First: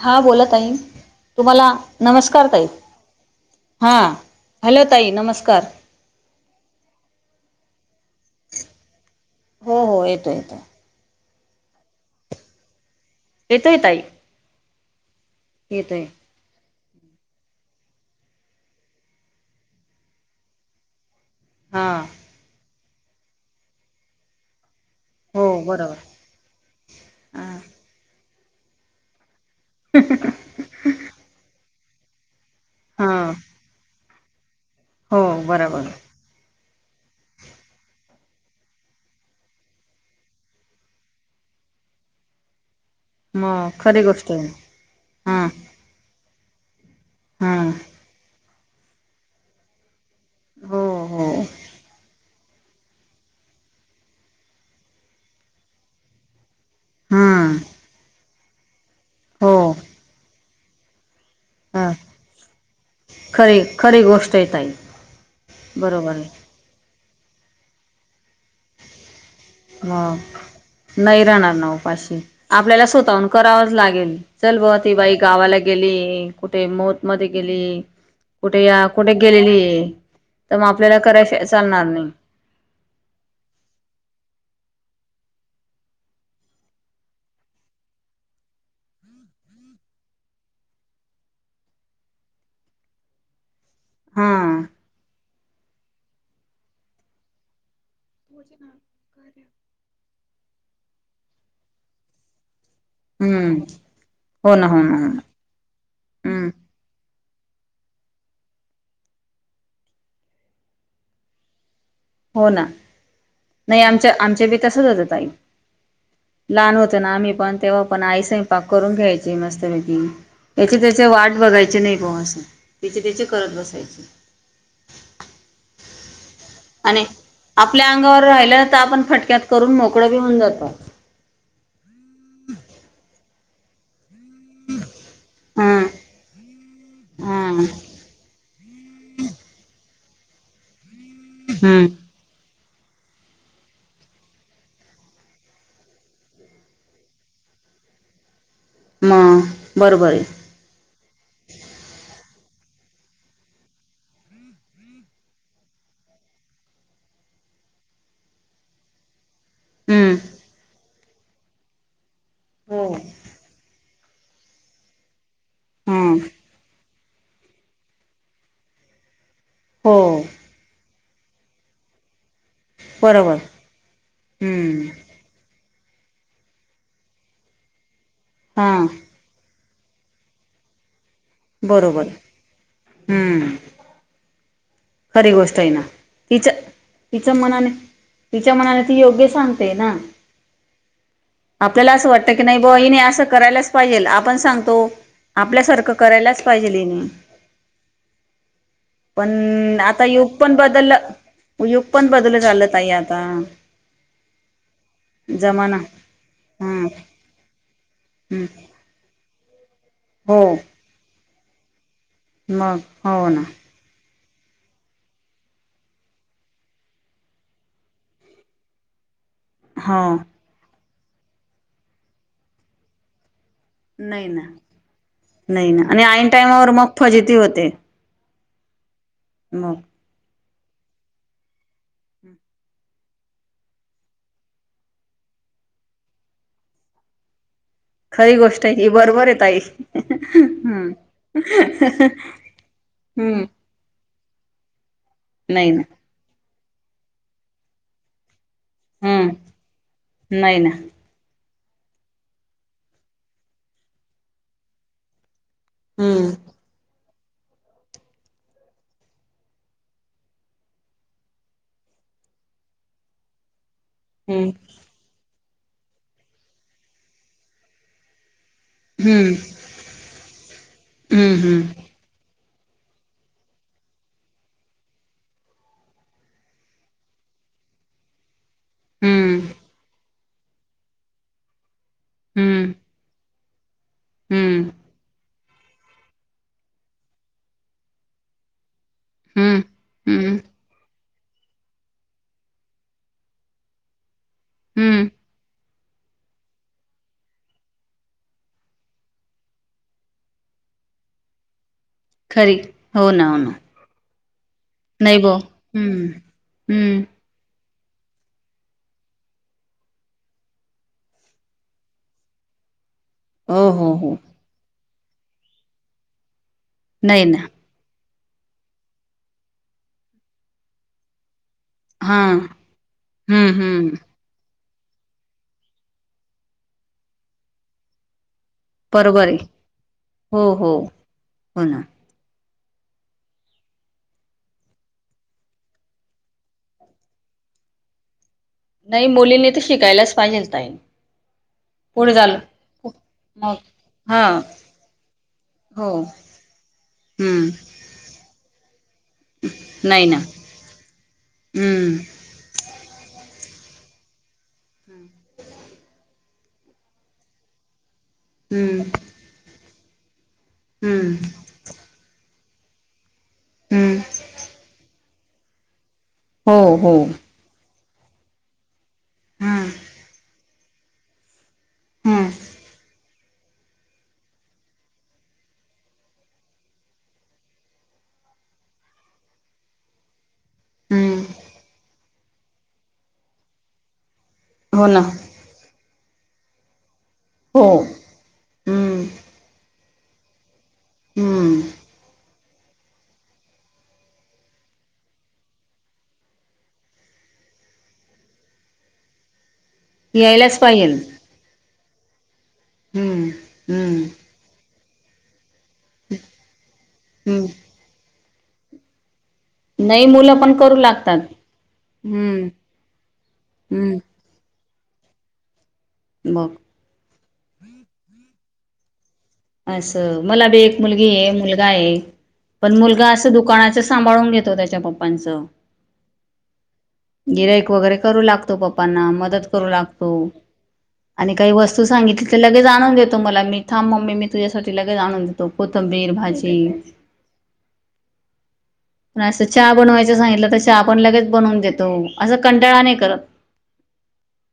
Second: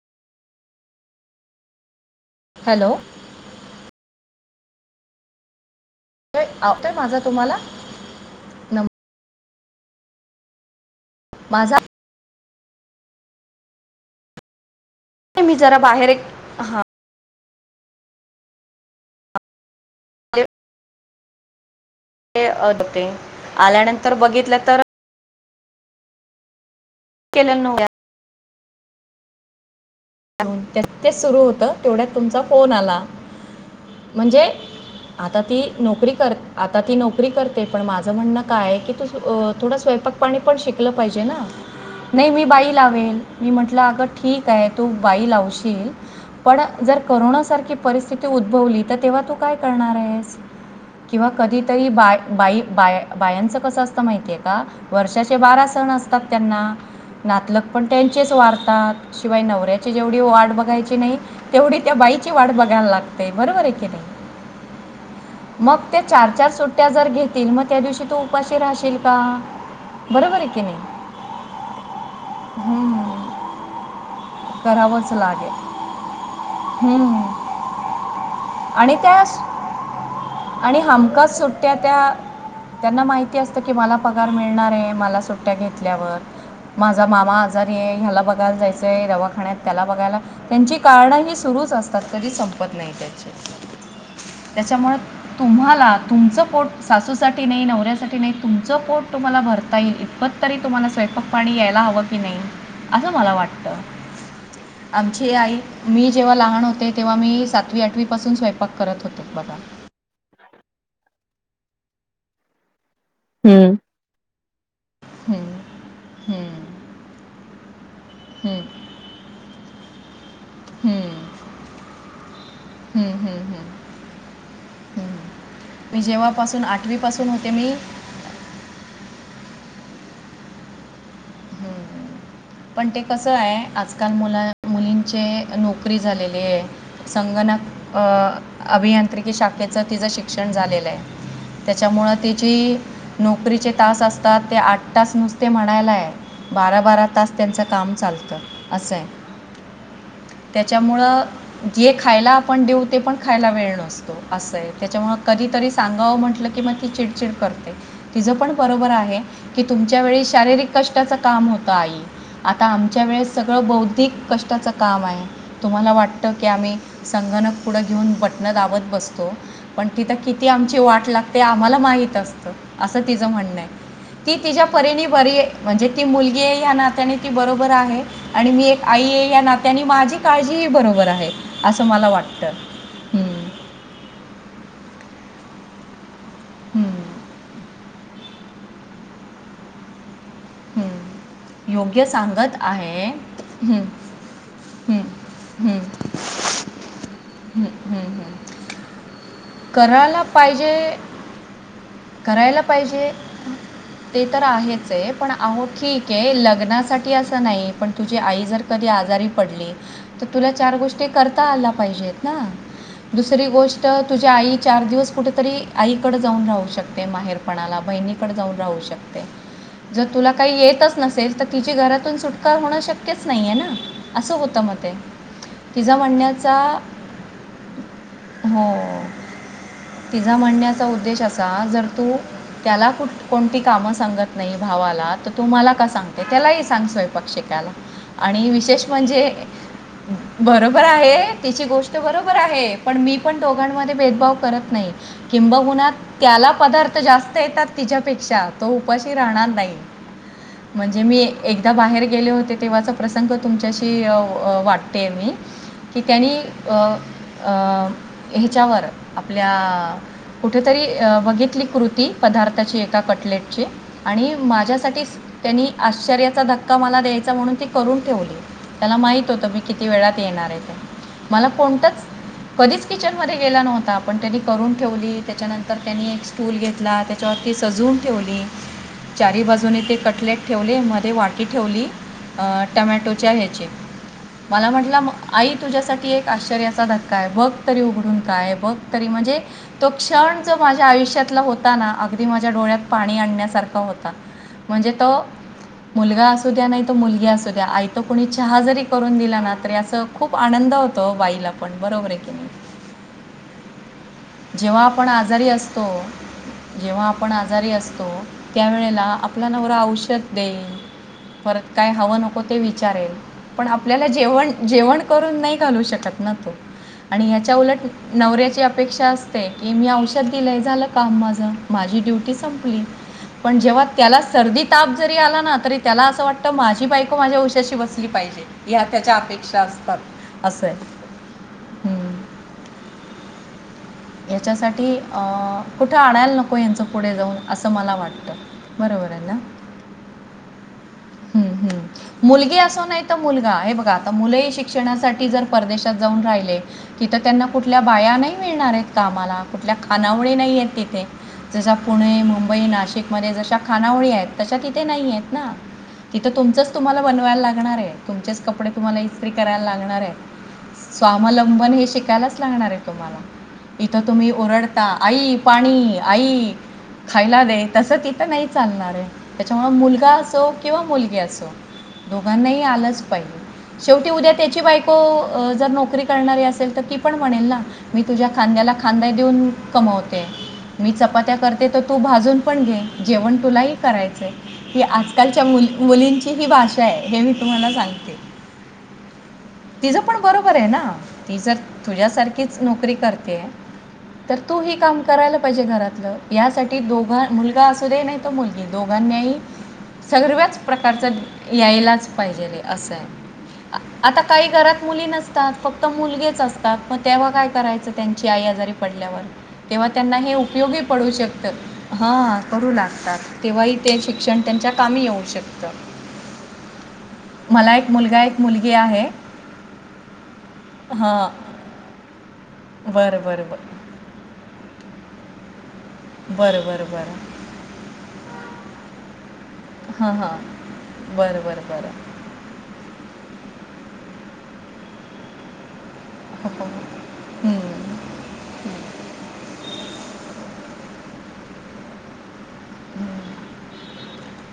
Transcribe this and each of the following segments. हा बोला ताई तुम्हाला नमस्कार ताई हॅलो हा. हॅलो ताई नमस्कार. येतोय येतोय माझा तुम्हाला नम हो हो येतो येतो. माझा. येतोय ताई. मी जरा येतोय बाहेर एक हा. य हा. ते आत होते आल्यानंतर बघितलं तर. हो बरोबर. हां [unintelligible] तेच सुरु होत तेवढ्यात तुमचा फोन आला हां म्हणजे. हो आता ती बरोबर नोकरी कर आता ती नोकरी करते पण माझं म्हणणं काय की अ तू थोडं स्वयंपाक पाणी पण शिकलं पाहिजे ना. न्हय मी बाई लावीन मी मग म्हटलं खरी अगं गोष्ट आहे ठीकय तू बाई हां लावशील पण. जर हां कोरोनासारखी परिस्थिती उद्भवली तर तेव्हा तू काय करणार आहेस. हो हो किंवा कधीतरी बाय बाई बाया बायांचं कसं असतं माहितीय आहे, का वर्षाचे बारा सण असतात त्यांना. हां नातलक पण त्यांचेच वारतात शिवाय हो नवऱ्याची जेवढी वाट बघायची न्हय तेवढी हां त्या बाईची वाट बघायला लागते खरी बरोबर की नई. खरी गोष्ट आहे ताई मग ते बरोबर आहे चार, चार सुट्ट्या जर घेतील मग त्या दिवशी तू उपाशी राहशील का. ह बरोबर आहे की नाही राहणार ना ऊपाशी आपल्याला स्वतःहून हम्म, करावंच लागेल. चल ब ती करावंच बाई लागेल गावाला गेलीये कुठे मोत मध्ये हम्म. गेलीय. कुठे आ आणि कुठे त्या गेलेलीए. आणि हमखास सुट्ट्या त्या त्यांना माहि माहिती असत की, मला पगार मिळणार अय मला सुट्ट्या घेतल्यावर. माझा मामा आजारी हे ह्याला बघायला जायचंय रवा खाण्यात बघायला त्यांची कारणं ही सुरूच असतात कधी संपत नहीत त्याची. हा त्याच्यामुळे तुम्हाला तुमचं पोट सासूसाठी न्हई नवऱ्या साठी तुमचं पोट तुम्हाला भरता येईल इतपत तरी तुम्हाला स्वयपाकपाणी यायला हवं कि नाही. असं मला हम्म वाटत हो ना हो ना हो ना आमची आई मी जेव्हा हम्म लहान होते तेव्हा. तेव्हा मी सातवी आठवी पासून स्वयंपाक करत होते, बघा. हो ना. न्हई आमच्या आमच्या बी तसच होतं, ताई हं, हं, लहान होतं ना मी पण तेव्हा. पण आई हं, स्वयंपाक करून घ्यायची मस्तपैकी याची त्याची हं, वाट बघायची नाही कवा असं. तिचे हं, तिचे हं, करत हं, बसायची. हं. मी जेव्हापासून आणि आठवीपासून होते मी आपल्या अंगावर राहिल्य तर आपण फटक्यात करून मोकळं भी होऊन जातो. हम्म पण ते कसं हाय आज काल मुला मुलींचे हम्म नोकरी झालेली हे हम्म संगणक अभि अभीयांत्रिकी शाखेचं तिचं शिक्षण झालेलय हम्म त्याच्यामुळं तिची नोकरीचे तास असतात ते आठ तास नुसते म्हणायलाय. बारा बारा तास त्यांचं काम चालतं. असंय मग बरोबर आहे त्याच्यामुळं जे खायला आपण देऊ ते पण खायला वेळ नसतो असंय त्याच्यामुळे कधीतरी सांगां म्हंटलं की मग ती चिडचिड कर तीच पण बरोबर आहे. कि तुमच्या हम्म वेळी शारीरिक कष्टाच काम होत आई आता हो आमच्या वेळेस सगळं बौद्धिक बौद्धिक कष्टाचं काम आहे तुम्हाला हम्म वाटतं की आम्ही संगणक पुढं घेऊन बटणं दाबत बसतो पण हो तिथं किती आमची वाट लागते. ते आम्हाला माहित असत असं तिचं बरोबर म्हणणं आहे ती तिच्या हम्म परीणी बरी म्हणजे ती मुलगी आहे या नात्याने ती बरोबर आहे आणि मी एक हां आई या नात त्यांनी माझी काळजी ह बरोबर आहे असं बरोबर मला वाटतं हम्म. खरी गोष्ट आहे ना तिच हम्म, तिच मनाने तिच्या मनाला ती योग्य सांगते ना हम्म. आपल्याला योग्य असं वाटतं की सांगत नाही ब हने आहे असं करायलाच हम्म, पाहिजेल आपण सांगतो. हम्म, हम्म, आपल्यासारखं करायलाच पाहिजे तिने. हम्म, हम्म, हम्म. पण आता करायला युग पण पाहिजे, बदललं युग पण बदलू करायला चाललं ताई पाहिजे. आता ते तर आहेच आहे पण अहो जमाना ठीक आहे हम्म लग्नासाठी असं नाही पण तुझी आई हम्म जर कधी आजारी पडली तर तुला हो चार गोष्टी करता आल्या पाहिजे. ना मग हो ना दुसरी गोष्ट तुझ्या आई चार दिवस कुठेतरी आईकडं जाऊन राहू शकते माहेरपणाला बहिणीकडें जाऊन राहू शकते. जर हो तुला काही येतच नसेल तर तिची घरातून सुटका होणं शक्यच नाहीये ना नाही असं ना होतं म ते नाही ना तिच्या आणि ऐन म्हणण्याचा. टायमावर मग फजिती होते हो. मग न म्हणण्याचा उद्देश असा जर तू त्याला कुठ कोणती कामं सांगत नाही भावाला तर तू मला का सांगते त्यालाही सांग स्वयंपाक शिकायला. खरी आणि गोष्ट आहे विशेष ही बरोबर म्हणजे आहे ताई बरोबर हम्म आहे तिची गोष्ट बरोबर आहे. पण मी पण हम्म दोघांमध्ये भेदभाव करत नाही नाही ना किंबहुना त्याला पदार्थ जास्त येतात तिच्यापेक्षा तो उपाशी राहणार हम्म नाही नाही ना म्हणजे मी एकदा बाहेर गेले होते तेव्हाचा प्रसंग तुमच्याशी वाटते मी कि हम्म त्यांनी अ अ ह्याच्यावर आपल्या. कुठेतरी बघितली कृती पदार्थाची एका कटलेटची. आणि हम्म माझ्यासाठीच त्यांनी आश्चर्याचा धक्का मला द्यायचा म्हणून ती करून ठेवली. त्याला माहित हम्म होत मी किती वेळात येणार आहे ते हम्म मला हम्म कोणतच कधीच किचनमध्ये गेला नव्हता पण त्यांनी करून ठेवली त्याच्यानंतर त्यांनी एक स्टूल घेतला त्याच्यावर सजून ठेवली चारी बाजूने ते कटलेट. ठेवले मध्ये वाटी ठेवली हम्म हम्म टमॅटोच्या ह्याची. हम्म मला म्हटलं आई तुझ्यासाठी एक आश्चर्याचा धक्का आहे बघ. उघडून काय बघ तरी म्हणजे हम्म तो हम्म क्षण जो माझ्या आयुष्यातला होता अगदी माझ्या डोक्यात डोळ्यात पाणी आणण्यासारखा होता म्हणजे हम्म तो. मुलगा असू द्या नाही तर मुलगी असू द्या आयत कोणी चहा जरी करून दिला ना तरी अस खूप आनंद होत बाईला पण बरोबर आहे की नाही. खरी हो ना हो ना. जेव्हा आपण नाही बो आजारी असतो हम्म हम्म जेव्हा आपण आजारी असतो त्या वळेला आपल्या नवरा औषध देईल परत काय हवं नको ते वि विचारेल पण हो हो आपल्याला हो जे जेवण करून नाही घालू शकत ना तो? नाही आणि ना ह्याच्या उलट नवऱ्याची अपेक्षा असते की मी औषध दिलंय झालं काम माझं. माझी हा ड्युटी संपली हम्म पण जेव्हा हम्म त्याला सर्दी ताप जरी आला ना तरी त्याला असं वाटत माझी बायको माझ्या उशाशी बसली पाहिजे. या त्याच्या बरोबर आहे अपेक्षा असतात हो असंय. हो हो ना ह्याच्यासाठी अं कुठं आडायला नको यांचं पुढे जाऊन असं मला वाटतं. नाही बरोबर आहे ना? मुलींनी तर शिकायलाच पाहिजेल ताई. हं, हं. पुढे झालं मुलगी असो नाही तर मग मुलगा हे बघा आता हा मुलंही शिक्षणासाठी जर हो परदेशात जाऊन राहिले तिथं त्यांना हम्म कुठल्या बाया नाही मिळणार आहेत आम्हाला कुठल्या खानावळी नाही आहेत तिथे जसा हम्म पुणे, मुंबई, नाशिकमध्ये जशा खानावळी आहेत तशा तिथे नाही आहेत ना तिथं तुमचंच तुम्हाला बनवायला लागणार आहे. तुमचेच कपडे हम्म तुम्हाला इत्री करायला लागणार आहे हम्म स्वावलंबन हे शिकायलाच शिकायचं लागणार आहे तुम्हाला. इथ हम्म तुम्ही ओरडता आई पाणी आई हो हो खायला दे तसं तिथं नाही चालणार आहे हम्म त्याच्यामुळं मुलगा असो किंवा मुलगी असो हम्म दोघांनाही आलंच पाहिजे शेवटी उद्या त्याची बायको जर नोकरी करणारी असेल तर ती पण म्हणेल ना मी तुझ्या खांद्याला खांदा देऊन कमवते मी हम्म चपात्या करते तू भाजून पण घे जेवण तुलाही करायचंय ही हो ना आजकालच्या मुली मुलींची खुप की ही भाषा आहे, हे मी हो तुम्हाला सांगते. हम्म तिच पण बरोबर आहे ना ती जर हम्म तुझ्यासारखीच नोकरी कर ते तर तू ह काम करायला पाहिजे घरातलं यासाठी दोघ मुलगा असू दे नाही तर मुलगी दोघां [inaudible] सर्वच यायलाच पाहिजेल प्रकारचा यायलाच पाहिजे. असं आहे हम्म हम्म आता काही घरात मुली नसतात फक्त मुलगेच असतात मग तेव्हा हम्म काय करायचं त्यांची आई आजारी पडल्यावर? तेव्हा नाही त्यांना हे मुलं पण करू उपयोगी पडू लागतात शकत, हा हम्म करू लागतात तेव्हा ते हम्म शिक्षण त्यांच्या कामी येऊ शकत मग मला एक मुलगा एक मुलगी आहे. असं मला बी एक मुलगी हां आहे मुलगा आहे. पण मुलगा बरं असं बरं दुकानाच बरं सांभाळून घेतो त्याच्या पप्पांचं बर बर ब गिराईक वगैरे करू लागतो पप्पांना मदत करू लागतो. हां हां आणि बरं काही बरं वस्तू बरं सांगितली तर लगेच आणून देतो मला मी थांब मम्मी मी तुझ्यासाठी लगे आणून देतो. कोतंबीर, भाजी हो. हं. असं चहा बनवायचं सांगितलं तर चहा आपण लगेच बनवून देतो असं कंटाळा नाय करत.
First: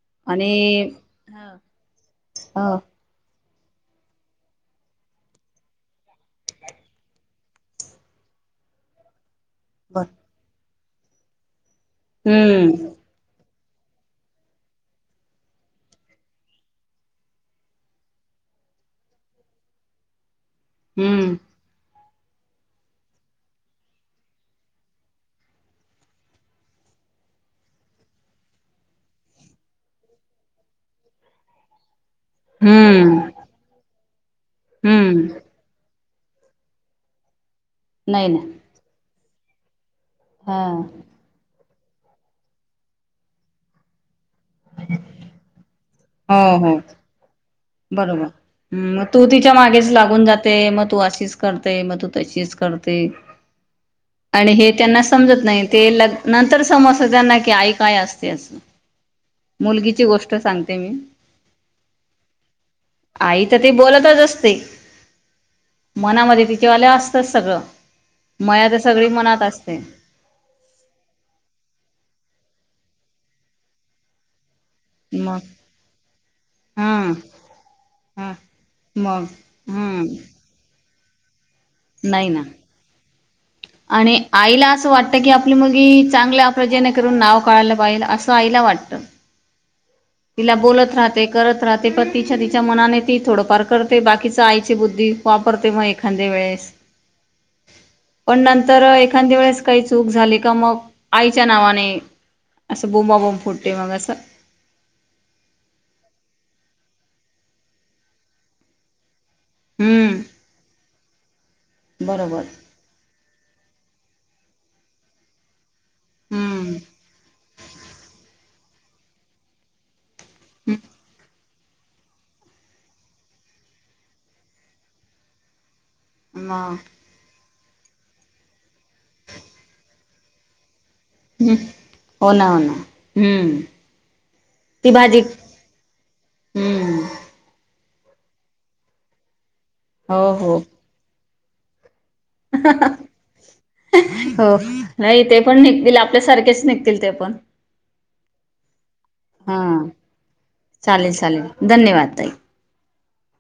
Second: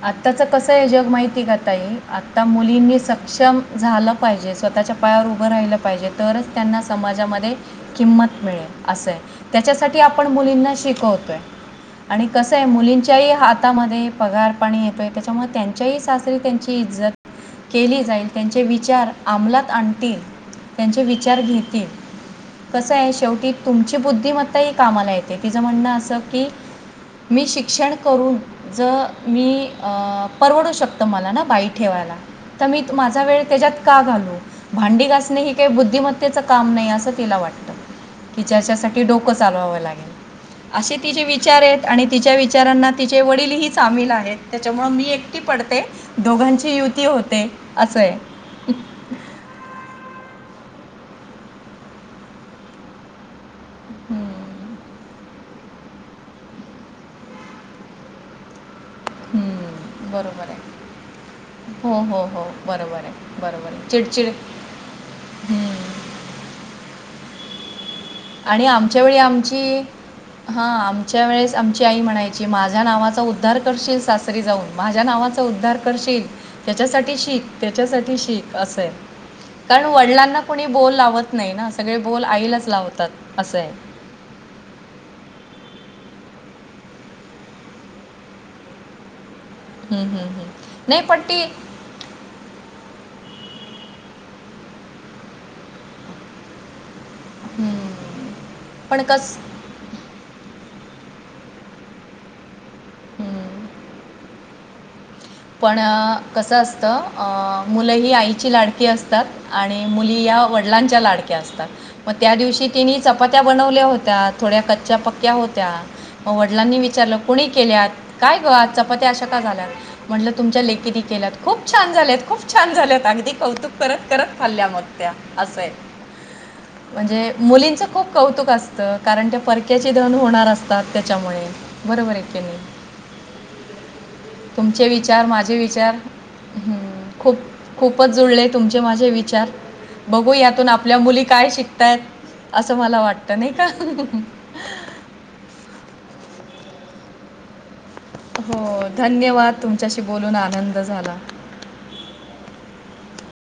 आताच कस आणि आहे जग माहिती आहे का ताई आता ह मुलींनी सक्षम झालं पाहिजे स्वतःच्या पायावर उभं राहिलं पाहिजे तरच त्यांना समाजामध्ये किंमत मिळेल. अस त्याच्यासाठी बर आपण मुलींना शिकवतोय आणि कसय हम्म मुलींच्या ही हात हातामध्ये पगार पाणी येतो आहे त्याच्यामुळे त्यांच्याही सासरी त्यांची इज्जत केली जाईल त्यांचे विचार अमलात आणतील त्यांचे हम्म विचार घेतील. कसं आहे शेवटी तुमची बुद्धीमत्ता ही कामाला येते तिचं म्हणणं असं की मी शिक्षण करून जर मी परवडू शकत मला ना बाई ठेवायला तर मी हम्म माझा वेळ त्याच्यात का घालू भांडी हम्म घासणे ही काही बुद्धिमत त्याचं काम नाही असं तिला वाटतं नाही ना की ज्याच्यासाठी डोकं चालवावं लागेल. हा असे तिचे विचार आहेत आणि तिच्या विचारांना तिचे वडील ही सामील आहेत त्याच्यामुळं मी एकटी पडते हो दोघांची हो युती होते. असं आहे बरोबर, मग तू तिच्या मागेच लागून जात मग तू अशीच करते, मग तू तशीच करते आणि हे त्यांना समजत नाही ते नं -नंतर समजत त्यांना की आई काय असते असं. मुलगीची हम्म, गोष्ट बरोबर आहे सांगते मी. हो हो हो बरोबर आहे आई तर बरोबर ते आहे बोलतच चिडचिड असते, हम्म. मनामध्ये तिच्यावाल्या असतच सगळं. आणि मया तर आमच्या सगळी वेळी मनात असते आमची हा आमच्या वेळेस आमची आई म्हणायची. की माझ्या नावाचा उद्धार करशील सासरी जाऊन. माझ्या मग नावाचा उद्धार करशील, हा त्याच्यासाठी शीक त्याच्यासाठी हा शीक असय. मग कारण हम्म वडिलांना कोणी बोल लावत नाही ना, सगळे बोल नाही ना आईलाचं लावतात. असं आहे आणि आईला असं वाटत की आप आपली मुलगी चांगल्या जेणेकरून नाव काढायला पाहिजे, असं आईला वाटतं. हम्म, हम्म, हम्म. तिला बोलत नाही पण राहते ती करत राहते, पण तिच्या तिच्या मनाने ती थोडंफार करते, बाकीच आईची बुद्धी वापरते मग एखाद्या वेळेस. पण नंतर पण कस एखादे वेळेस काही चूक झाली का? मग आईच्या नावाने असं बोंबाबोंब हम्म. फोडते मग असं पण कसं असतं, अ मुलं ही आईची लाडकी असतात. आणि मुली हम्म या वडिलांच्या लाडक्या असतात, मग त्या बरोबर दिवशी तिनी चपात्या बनवल्या होत्यात. थोड्या कच्च्या पक्क्या होत्या, मग वडिलांनी हम्म विचारलं कोणी केल्यात काय गं? चपात्या अशा का झाल्यात, म्हटलं तुमच्या लेकीने केल्यात. खूप छान झालेत, खूप छान झालेत अगदी कौतुक करत करत खाल्ल्या मग त्या असंय. मग. मुलींचं खूप कौतुक असतं कारण, त्या परक्याची धन होणार असतात. त्याच्यामुळे बरोबर आहे हो कि ना नाय? हो ना हम्म तुझे ती भाजी विचार माझे विचार हम हम्म खुप खूपच जुळले तुमचे माझे विचार, हो बघू हो यातून आपल्या मुली काय शिकतायेत. [unintelligible] हो काही, ते पण निघतील आप आपल्या सारखेच निघतील ते पण. हो, धन्यवाद! हा तुमच्याशी बोलून आनंद चालेल झाला. चालेल धन्यवाद ताई